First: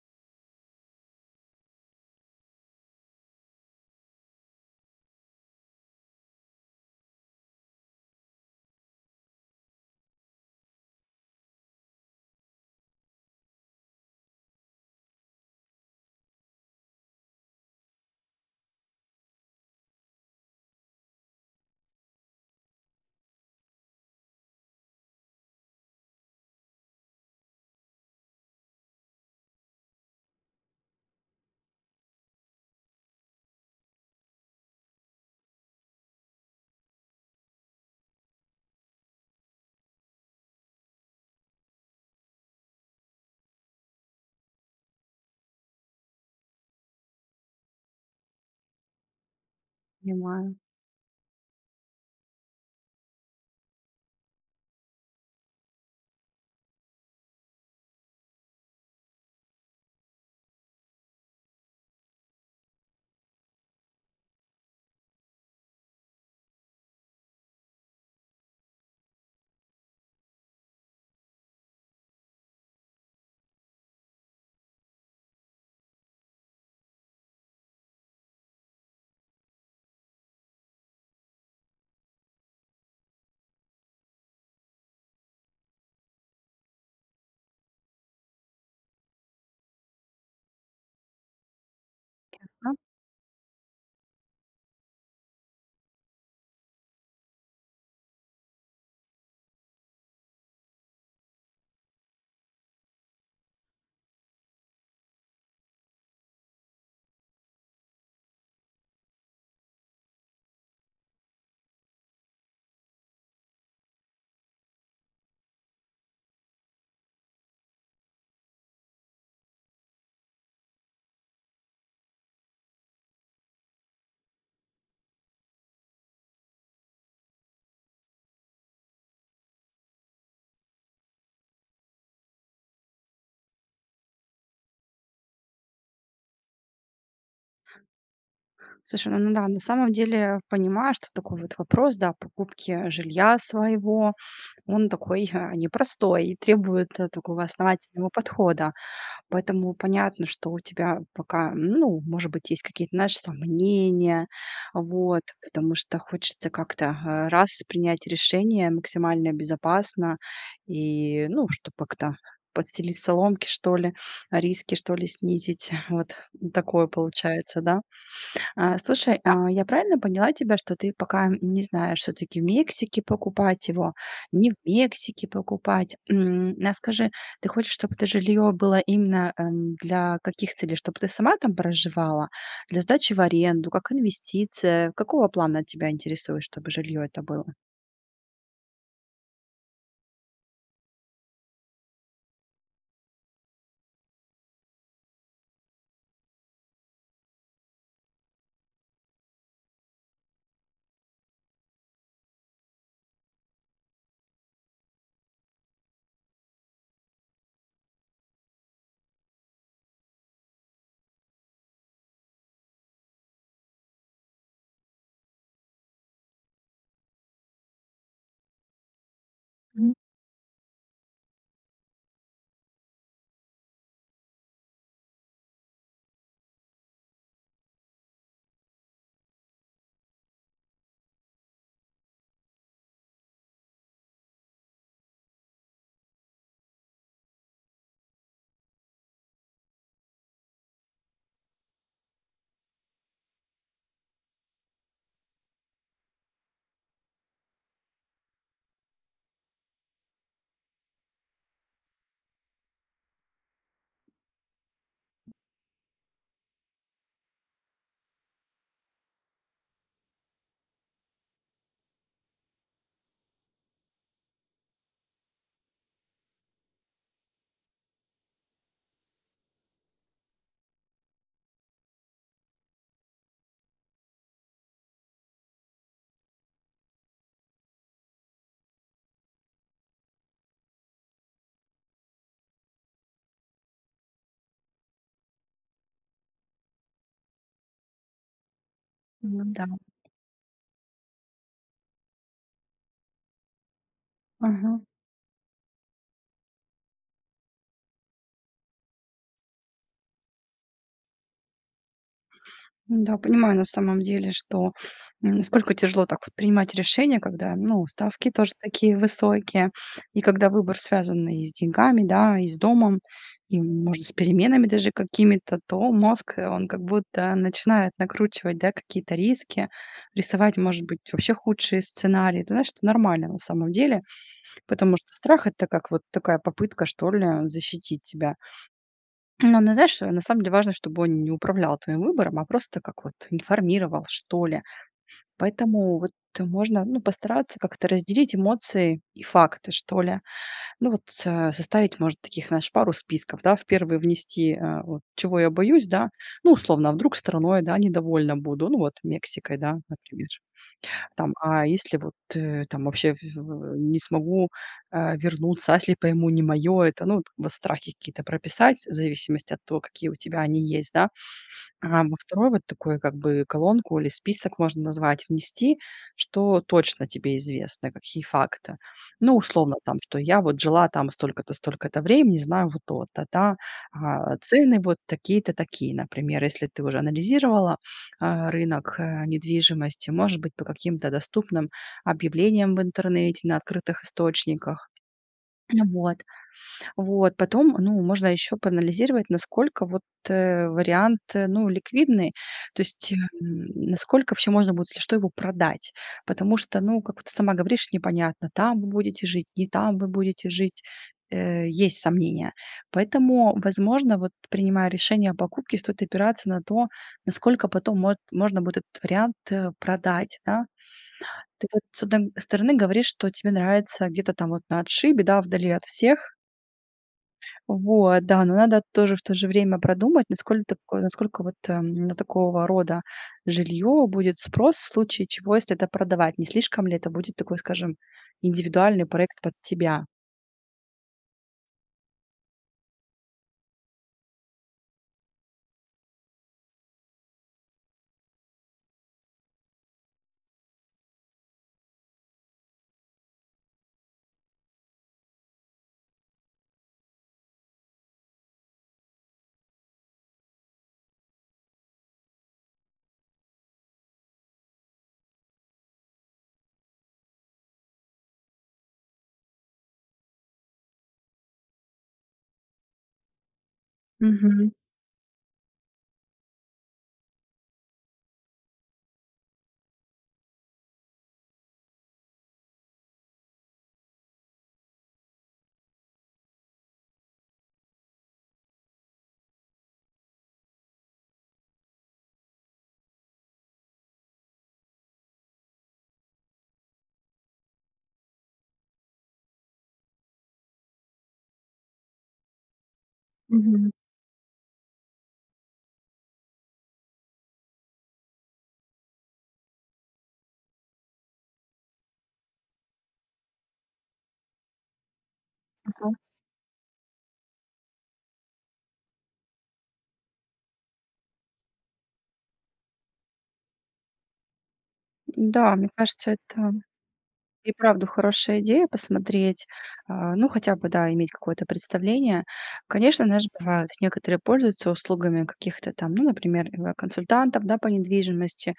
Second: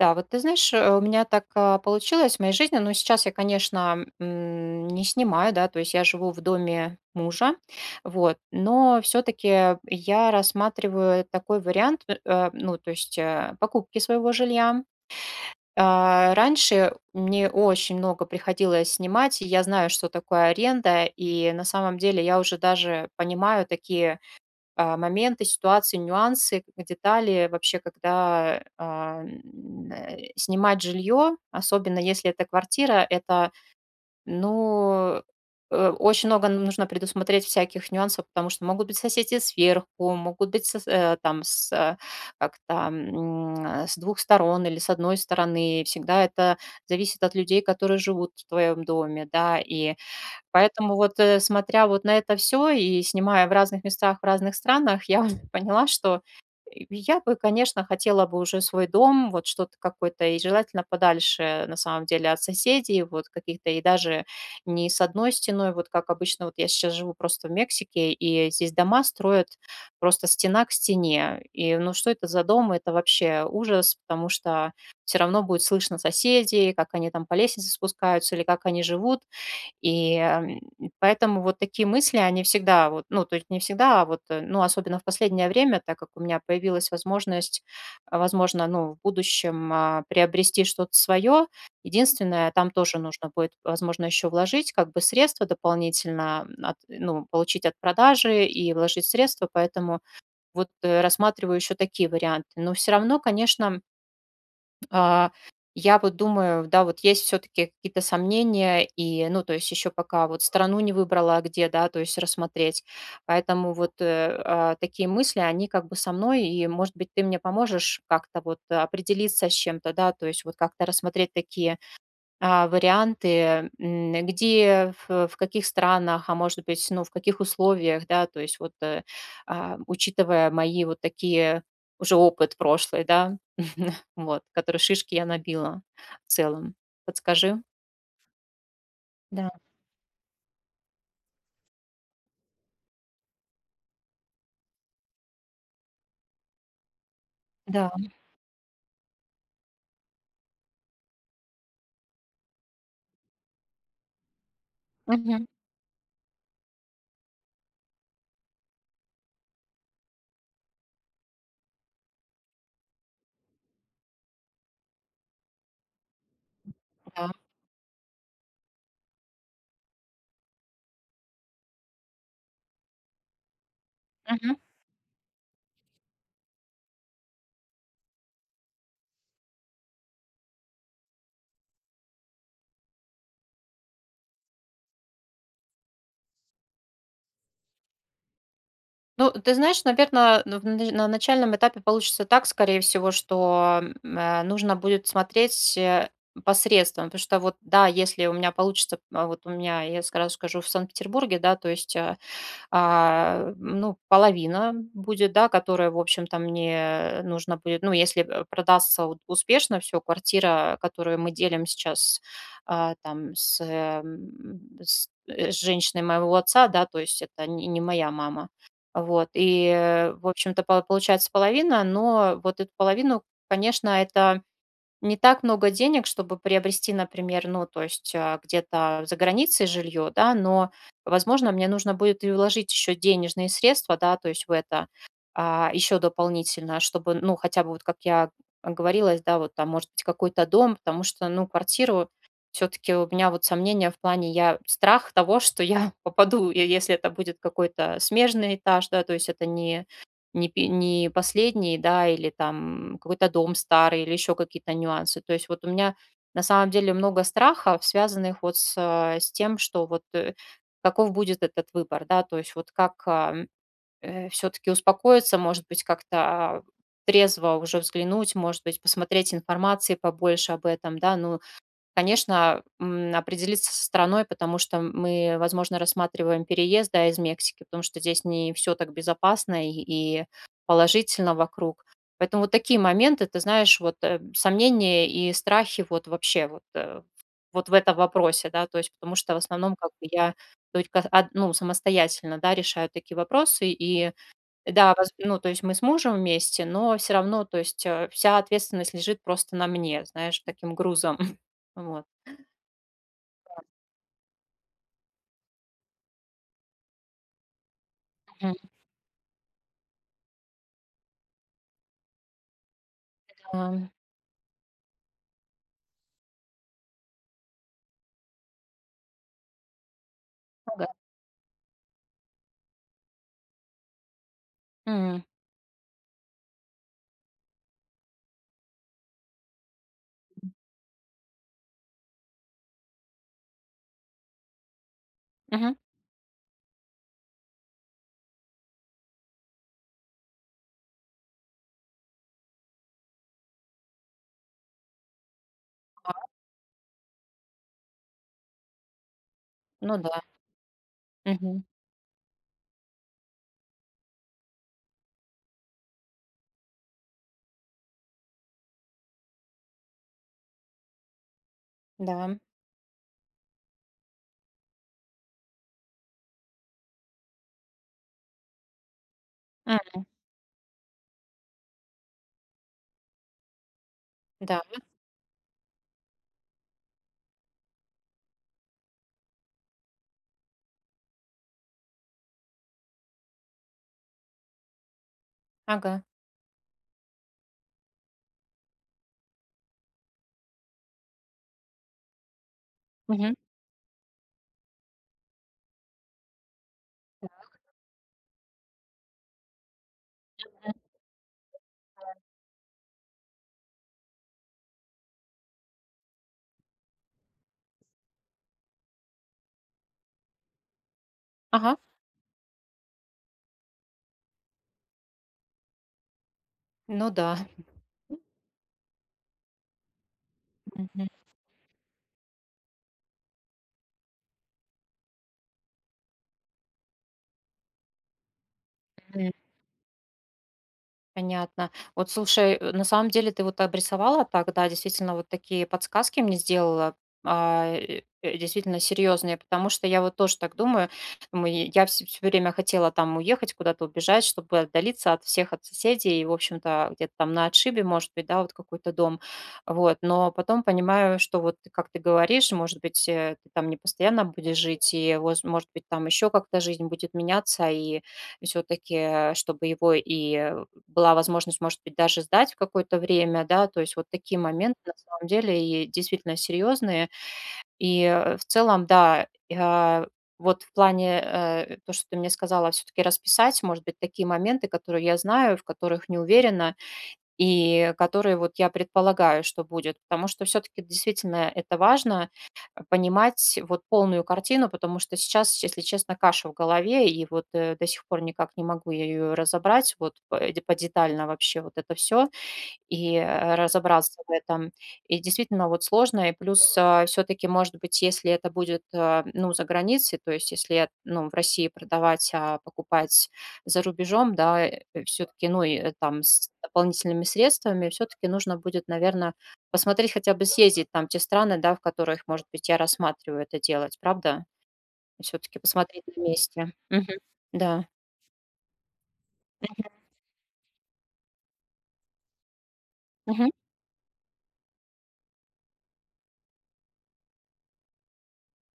Да, вот ты знаешь, у меня так получилось в моей жизни, но сейчас я, конечно, не снимаю, да, то есть я живу в доме мужа, вот, но все-таки я рассматриваю такой вариант, ну, то есть покупки своего жилья. Раньше мне очень много приходилось снимать, и я знаю, что такое аренда, и на самом деле я уже даже понимаю такие моменты, ситуации, нюансы, детали вообще, когда снимать жилье, особенно если это квартира, это, ну, очень много нужно предусмотреть всяких нюансов, потому что могут быть соседи сверху, могут быть там как там, с двух сторон или с одной стороны. Всегда это зависит от людей, которые живут в твоем доме, да, и Понимаю, поэтому вот, смотря вот на это все и снимая в разных местах, в разных странах, я вот поняла, что я бы, конечно, хотела бы уже свой дом, вот что-то какое-то, и желательно подальше, на самом деле, от соседей, вот каких-то, и даже не с одной стеной, вот как обычно. Вот я сейчас живу просто в Мексике, и здесь дома строят просто стена к стене. И, ну, что это за дом? Это вообще ужас, потому что все равно будет слышно соседей, как они там по лестнице спускаются или как они живут. И, эм, поэтому вот такие мысли, они всегда вот, ну, то есть не всегда, а вот, ну, особенно в последнее время, так как у меня появилась возможность, возможно, ну, в будущем, приобрести что-то свое. Единственное, там ясно. тоже нужно будет, возможно, еще вложить как бы средства дополнительно, ну, получить от продажи и вложить средства, поэтому вот рассматриваю еще такие варианты. Но все равно, конечно, а, я вот думаю, да, вот есть все-таки какие-то сомнения, и, ну, то есть еще пока вот страну не выбрала, а где, да, то есть рассмотреть. Поэтому вот такие мысли, они как бы со мной, и, может быть, ты мне поможешь как-то вот определиться с чем-то, да, то есть вот как-то рассмотреть такие варианты, где, в каких странах, а может быть, ну, в каких условиях, да, то есть вот, учитывая мои вот такие уже опыт прошлый, да, вот, который шишки я набила в целом. Подскажи? Слушай, ну да, Да, на самом деле понимаю, что такой вот вопрос, да, покупки жилья своего, он такой непростой и требует такого да. основательного подхода. Поэтому понятно, что у тебя пока, ну, может быть, есть какие-то, знаешь, сомнения, вот, Мгм. потому что хочется как-то раз принять решение максимально безопасно и, ну, чтобы как-то подстелить соломки, что ли, риски, что ли, снизить. Вот такое Да. получается, да? А, слушай, а я правильно поняла тебя, что ты пока не знаешь, все таки в Мексике покупать его, не в Мексике покупать? А скажи, ты хочешь, чтобы это жилье было именно, для каких целей? Чтобы ты сама там проживала? Для сдачи в аренду? Как инвестиция? Какого плана тебя интересует, чтобы жилье это было? Ну, ты знаешь, наверное, на начальном этапе получится так, скорее всего, что, нужно будет смотреть, э, по потому что вот, да, если у меня получится, вот у меня, я сразу скажу, в Санкт-Петербурге, да, то есть, ну, половина будет, да, которая, в общем-то, мне нужно будет, ну, если продастся успешно, все, квартира, которую мы делим сейчас а, там с, э, м, с, э, с женщиной моего отца, да, то есть это не моя мама. Вот, и, Мгм. В общем-то, получается половина, но вот эту половину, конечно, это не так много денег, чтобы приобрести, например, ну, то есть, где-то за границей жилье, да, но, возможно, мне нужно будет и вложить еще денежные средства, да, то есть в это, еще дополнительно, чтобы, ну, хотя бы вот как я говорилась, да, вот там, может быть, какой-то дом, потому что, ну, квартиру все-таки у меня вот сомнения в плане, я страх того, что я попаду, и если это будет какой-то смежный этаж, да, то есть это не не последний, да, или там какой-то дом старый, или еще какие-то нюансы. То есть вот у меня на самом деле много страхов, связанных вот с тем, что вот каков будет этот выбор, да, то есть вот как все-таки успокоиться, может быть, как-то трезво уже взглянуть, может быть, посмотреть информации побольше об этом, да, ну, конечно, определиться со страной, потому что мы, возможно, рассматриваем переезд, да, из Мексики, потому что здесь не все так безопасно и положительно вокруг. Поэтому вот такие моменты, ты знаешь, вот сомнения и страхи вот вообще вот, вот в этом вопросе, да, то есть потому что в Ну да. основном как бы я только ну, самостоятельно, да, решаю такие вопросы, и Ага. да, ну, то есть мы с мужем вместе, но все равно, то есть вся ответственность лежит просто на мне, знаешь, таким грузом. Вот. Да, понимаю на самом деле, что насколько тяжело так вот принимать решения, когда, ну, ставки тоже такие высокие, и когда выбор связан и с деньгами, да, и с домом, и, Ам, может, с переменами даже какими-то, то мозг, он как будто начинает накручивать, да, какие-то риски, рисовать, может ага. быть, вообще худшие сценарии. Ты знаешь, это нормально на самом деле, потому что М, страх— это как вот такая попытка, что ли, защитить тебя. Но, ну, знаешь, на самом деле важно, чтобы он не управлял твоим выбором, а просто как вот информировал, что ли. мгм. Поэтому вот можно, ну, постараться как-то разделить эмоции и факты, что ли. Ну, вот составить, может, таких, знаешь, пару списков, да, в первый внести, вот, чего я боюсь, да, А, ну, условно, а вдруг страной, да, недовольна буду, ну, вот, Мексикой, да, ну да. например. Там, Мгм. а если вот, там вообще в не смогу, вернуться, а если пойму не моё это? Ну, вот страхи какие-то прописать в зависимости от того, какие у тебя они есть, да. А во Да. 2-ю вот такой как бы колонку или список можно назвать, внести, что точно тебе известно, какие факты. Ну, условно там, М, что я вот жила там столько-то, столько-то времени, знаю вот то-то, да, да. цены вот такие-то, такие. Например, если ты уже анализировала, рынок, недвижимости, может быть, по каким-то доступным объявлениям в интернете, на открытых источниках. Ага. Вот. Вот, потом, ну, можно еще проанализировать, насколько вот, вариант, ну, ликвидный, то есть, Мгм. Насколько вообще можно будет, если что, его продать. Потому что, ну, как вот ты сама говоришь, непонятно, там вы будете жить, не там вы будете жить. Есть сомнения. Поэтому, возможно, вот принимая решение о покупке, стоит опираться на то, насколько потом можно будет этот вариант продать, да. Ты Ага. вот с одной стороны говоришь, что тебе нравится где-то там вот на отшибе, да, вдали от всех, Ну да. вот, да, но надо тоже в то же время продумать, насколько тако Мгм. насколько вот, на такого рода жилье будет спрос в случае чего, если это продавать. Не слишком ли это будет такой, скажем, индивидуальный проект под тебя? Понятно. Вот слушай, на самом деле ты вот обрисовала так, да, действительно вот такие подсказки мне сделала, действительно серьезные, потому что я вот тоже так думаю, я все время хотела там уехать, куда-то убежать, чтобы отдалиться от всех, от соседей, и, в общем-то, где-то там на отшибе, может быть, да, вот какой-то дом. Вот, но потом понимаю, что вот, как ты говоришь, может быть, ты там не постоянно будешь жить, и, может быть, там еще как-то жизнь будет меняться, и все-таки, чтобы его и была возможность, может быть, даже сдать в какое-то время, да, то есть вот такие Мгм, моменты на самом деле и действительно серьезные. И в целом, да, я вот в плане то, что ты мне сказала, все-таки расписать, может быть, такие моменты, которые я знаю, в которых не уверена, и которые вот я предполагаю, что будет. Потому что все-таки действительно это важно понимать вот полную картину, потому что сейчас, если честно, каша в голове, и вот до сих пор никак не могу я ее разобрать вот подетально вообще вот это все и, мгм. разобраться в этом. И действительно вот сложно. И плюс, все таки может быть, если это будет, ну, за границей, то есть если, ну, в России продавать, а покупать за рубежом, да, все таки ну, и, Ага. там с дополнительными средствами, все таки нужно будет, наверное, посмотреть, хотя бы съездить там те страны, да, в которых, может быть, я рассматриваю это делать, правда? Все таки Да, мне посмотреть на кажется, это месте. Мгм. и Да. правда хорошая идея посмотреть, Мгм. Ну, хотя бы, да, иметь какое-то представление. Конечно, знаешь, Мгм. бывают, некоторые пользуются услугами каких-то там, ну, например, консультантов, да, по недвижимости,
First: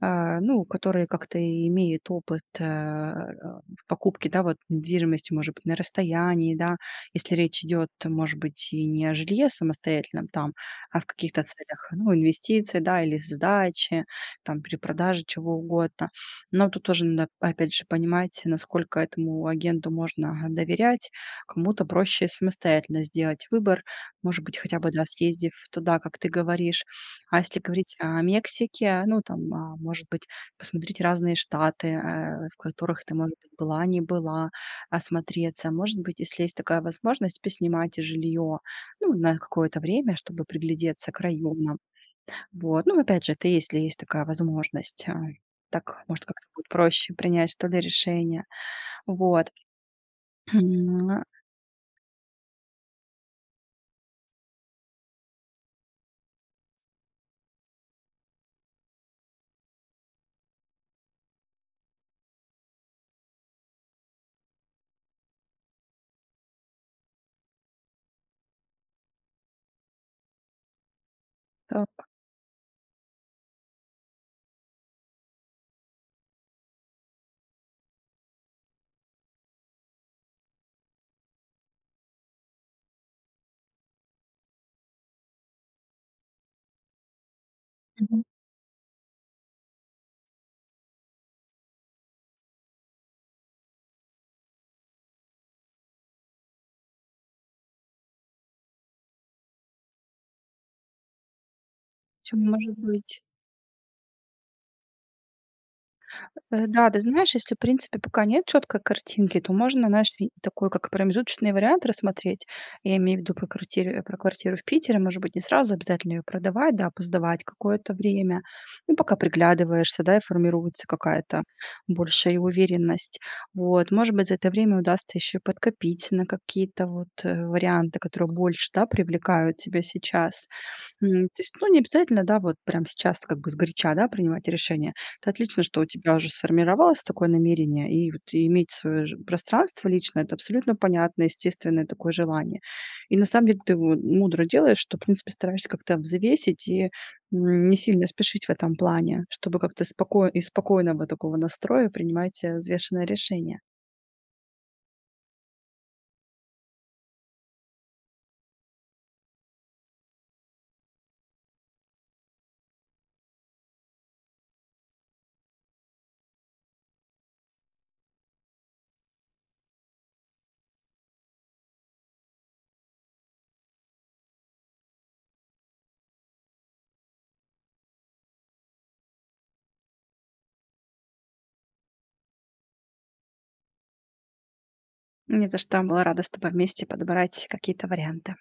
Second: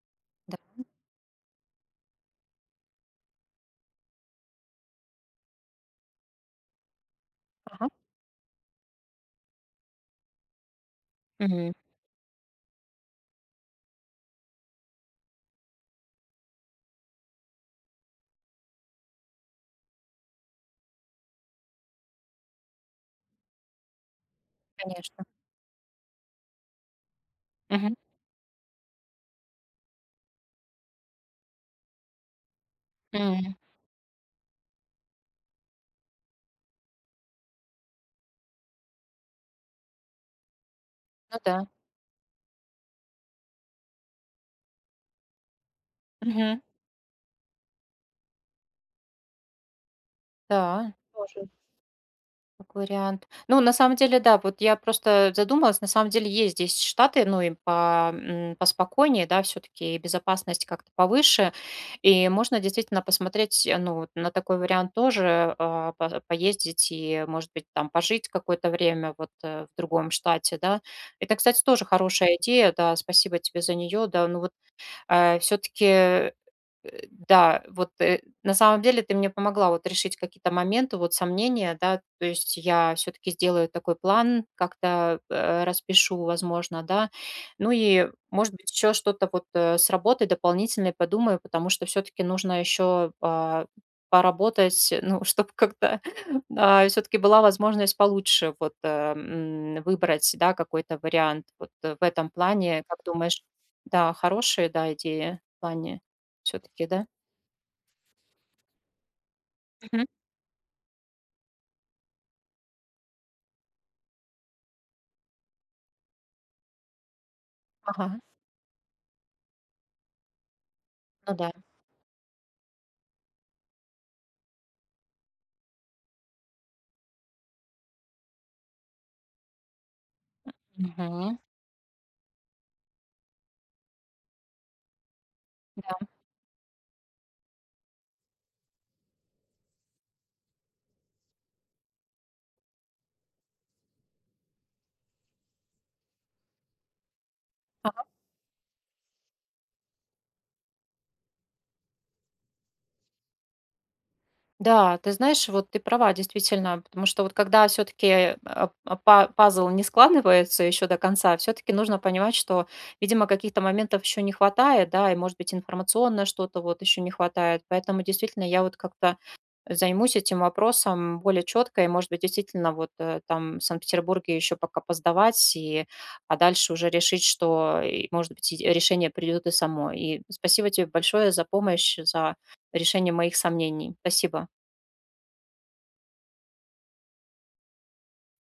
ну, Да. которые как-то и имеют опыт в покупке, да, вот недвижимости, может быть, на расстоянии, да, если речь Ага. идет, может быть, и не о жилье самостоятельном там, а в каких-то Мгм. целях, ну, инвестиций, да, или сдачи, там, перепродажи, чего угодно. Но тут тоже надо, опять же, понимать, насколько этому агенту можно, ага, доверять. Кому-то проще самостоятельно сделать выбор, может быть, хотя бы, да, Конечно. съездив туда, как ты говоришь. А если Мгм. говорить о Мексике, ну, там, может быть, посмотреть разные штаты, в которых ты, может быть, М. была, не была, осмотреться. Может быть, если есть такая возможность, поснимать жилье, ну, на какое-то время, чтобы приглядеться к Ну да. районам. Вот. Ну, опять же, это если есть такая возможность, так, может, как-то Мгм. будет проще принять, что ли, решение. Вот. Да, тоже как вариант. Ну, на самом деле, да, вот я просто задумалась, на самом деле есть здесь штаты, ну, и по, поспокойнее, да, все-таки безопасность как-то повыше, и можно действительно посмотреть, ну, вот на такой вариант тоже, поездить и, может быть, там пожить какое-то время вот в другом штате, да. Это, кстати, тоже Так. хорошая идея, да, спасибо тебе за нее, да, ну, вот все-таки да, вот, на самом деле ты мне помогла вот решить какие-то моменты, вот сомнения, да, то есть я все-таки сделаю такой план, как-то, распишу, возможно, да. Ну и, Мгм. может быть, еще что-то вот, с работой дополнительное подумаю, потому что все-таки нужно еще, поработать, ну, чтобы как-то все-таки была возможность получше вот, выбрать, да, какой-то вариант. Вот, в этом Чем может плане, как быть? думаешь, да, хорошие, да, идеи в плане все Э, таки да, ты да? знаешь, если, в принципе, пока нет четкой картинки, то можно, Мгм. знаешь, и такой, как промежуточный вариант рассмотреть. Я имею в виду про квартиру, про квартиру в Питере, может быть, не сразу обязательно ее продавать, да, посдавать какое-то Ага, время. Ну, пока приглядываешься, да, и формируется ну какая-то да. большая уверенность. Вот, может быть, за это время удастся еще подкопить на какие-то вот варианты, которые больше, да, привлекают тебя сейчас. Мгм. То есть, ну, не обязательно, да, вот прямо сейчас как бы сгоряча, да, принимать решение. Это отлично, что у Да. тебя уже сформировалось такое намерение, и вот иметь свое пространство личное, это абсолютно понятное, естественное такое желание. И на самом деле ты вот мудро делаешь, что, в принципе, стараешься как-то взвесить и не Ага. сильно спешить в этом плане, чтобы как-то спокойно, из спокойного такого настроя принимать взвешенное решение. Да, ты знаешь, вот ты права, действительно, потому что вот когда все таки пазл не складывается еще до конца, все таки нужно понимать, что, видимо, каких-то моментов еще не хватает, да, и, может быть, информационно что-то вот еще не хватает. Поэтому действительно я вот как-то займусь этим вопросом более четко, и, может быть, действительно, вот там в Санкт-Петербурге еще пока поздавать, и, а дальше уже решить, что, и, может быть, и решение придет и само. И спасибо тебе большое за помощь, за решение моих сомнений. Спасибо. Не за что, была рада с тобой вместе подобрать какие-то варианты.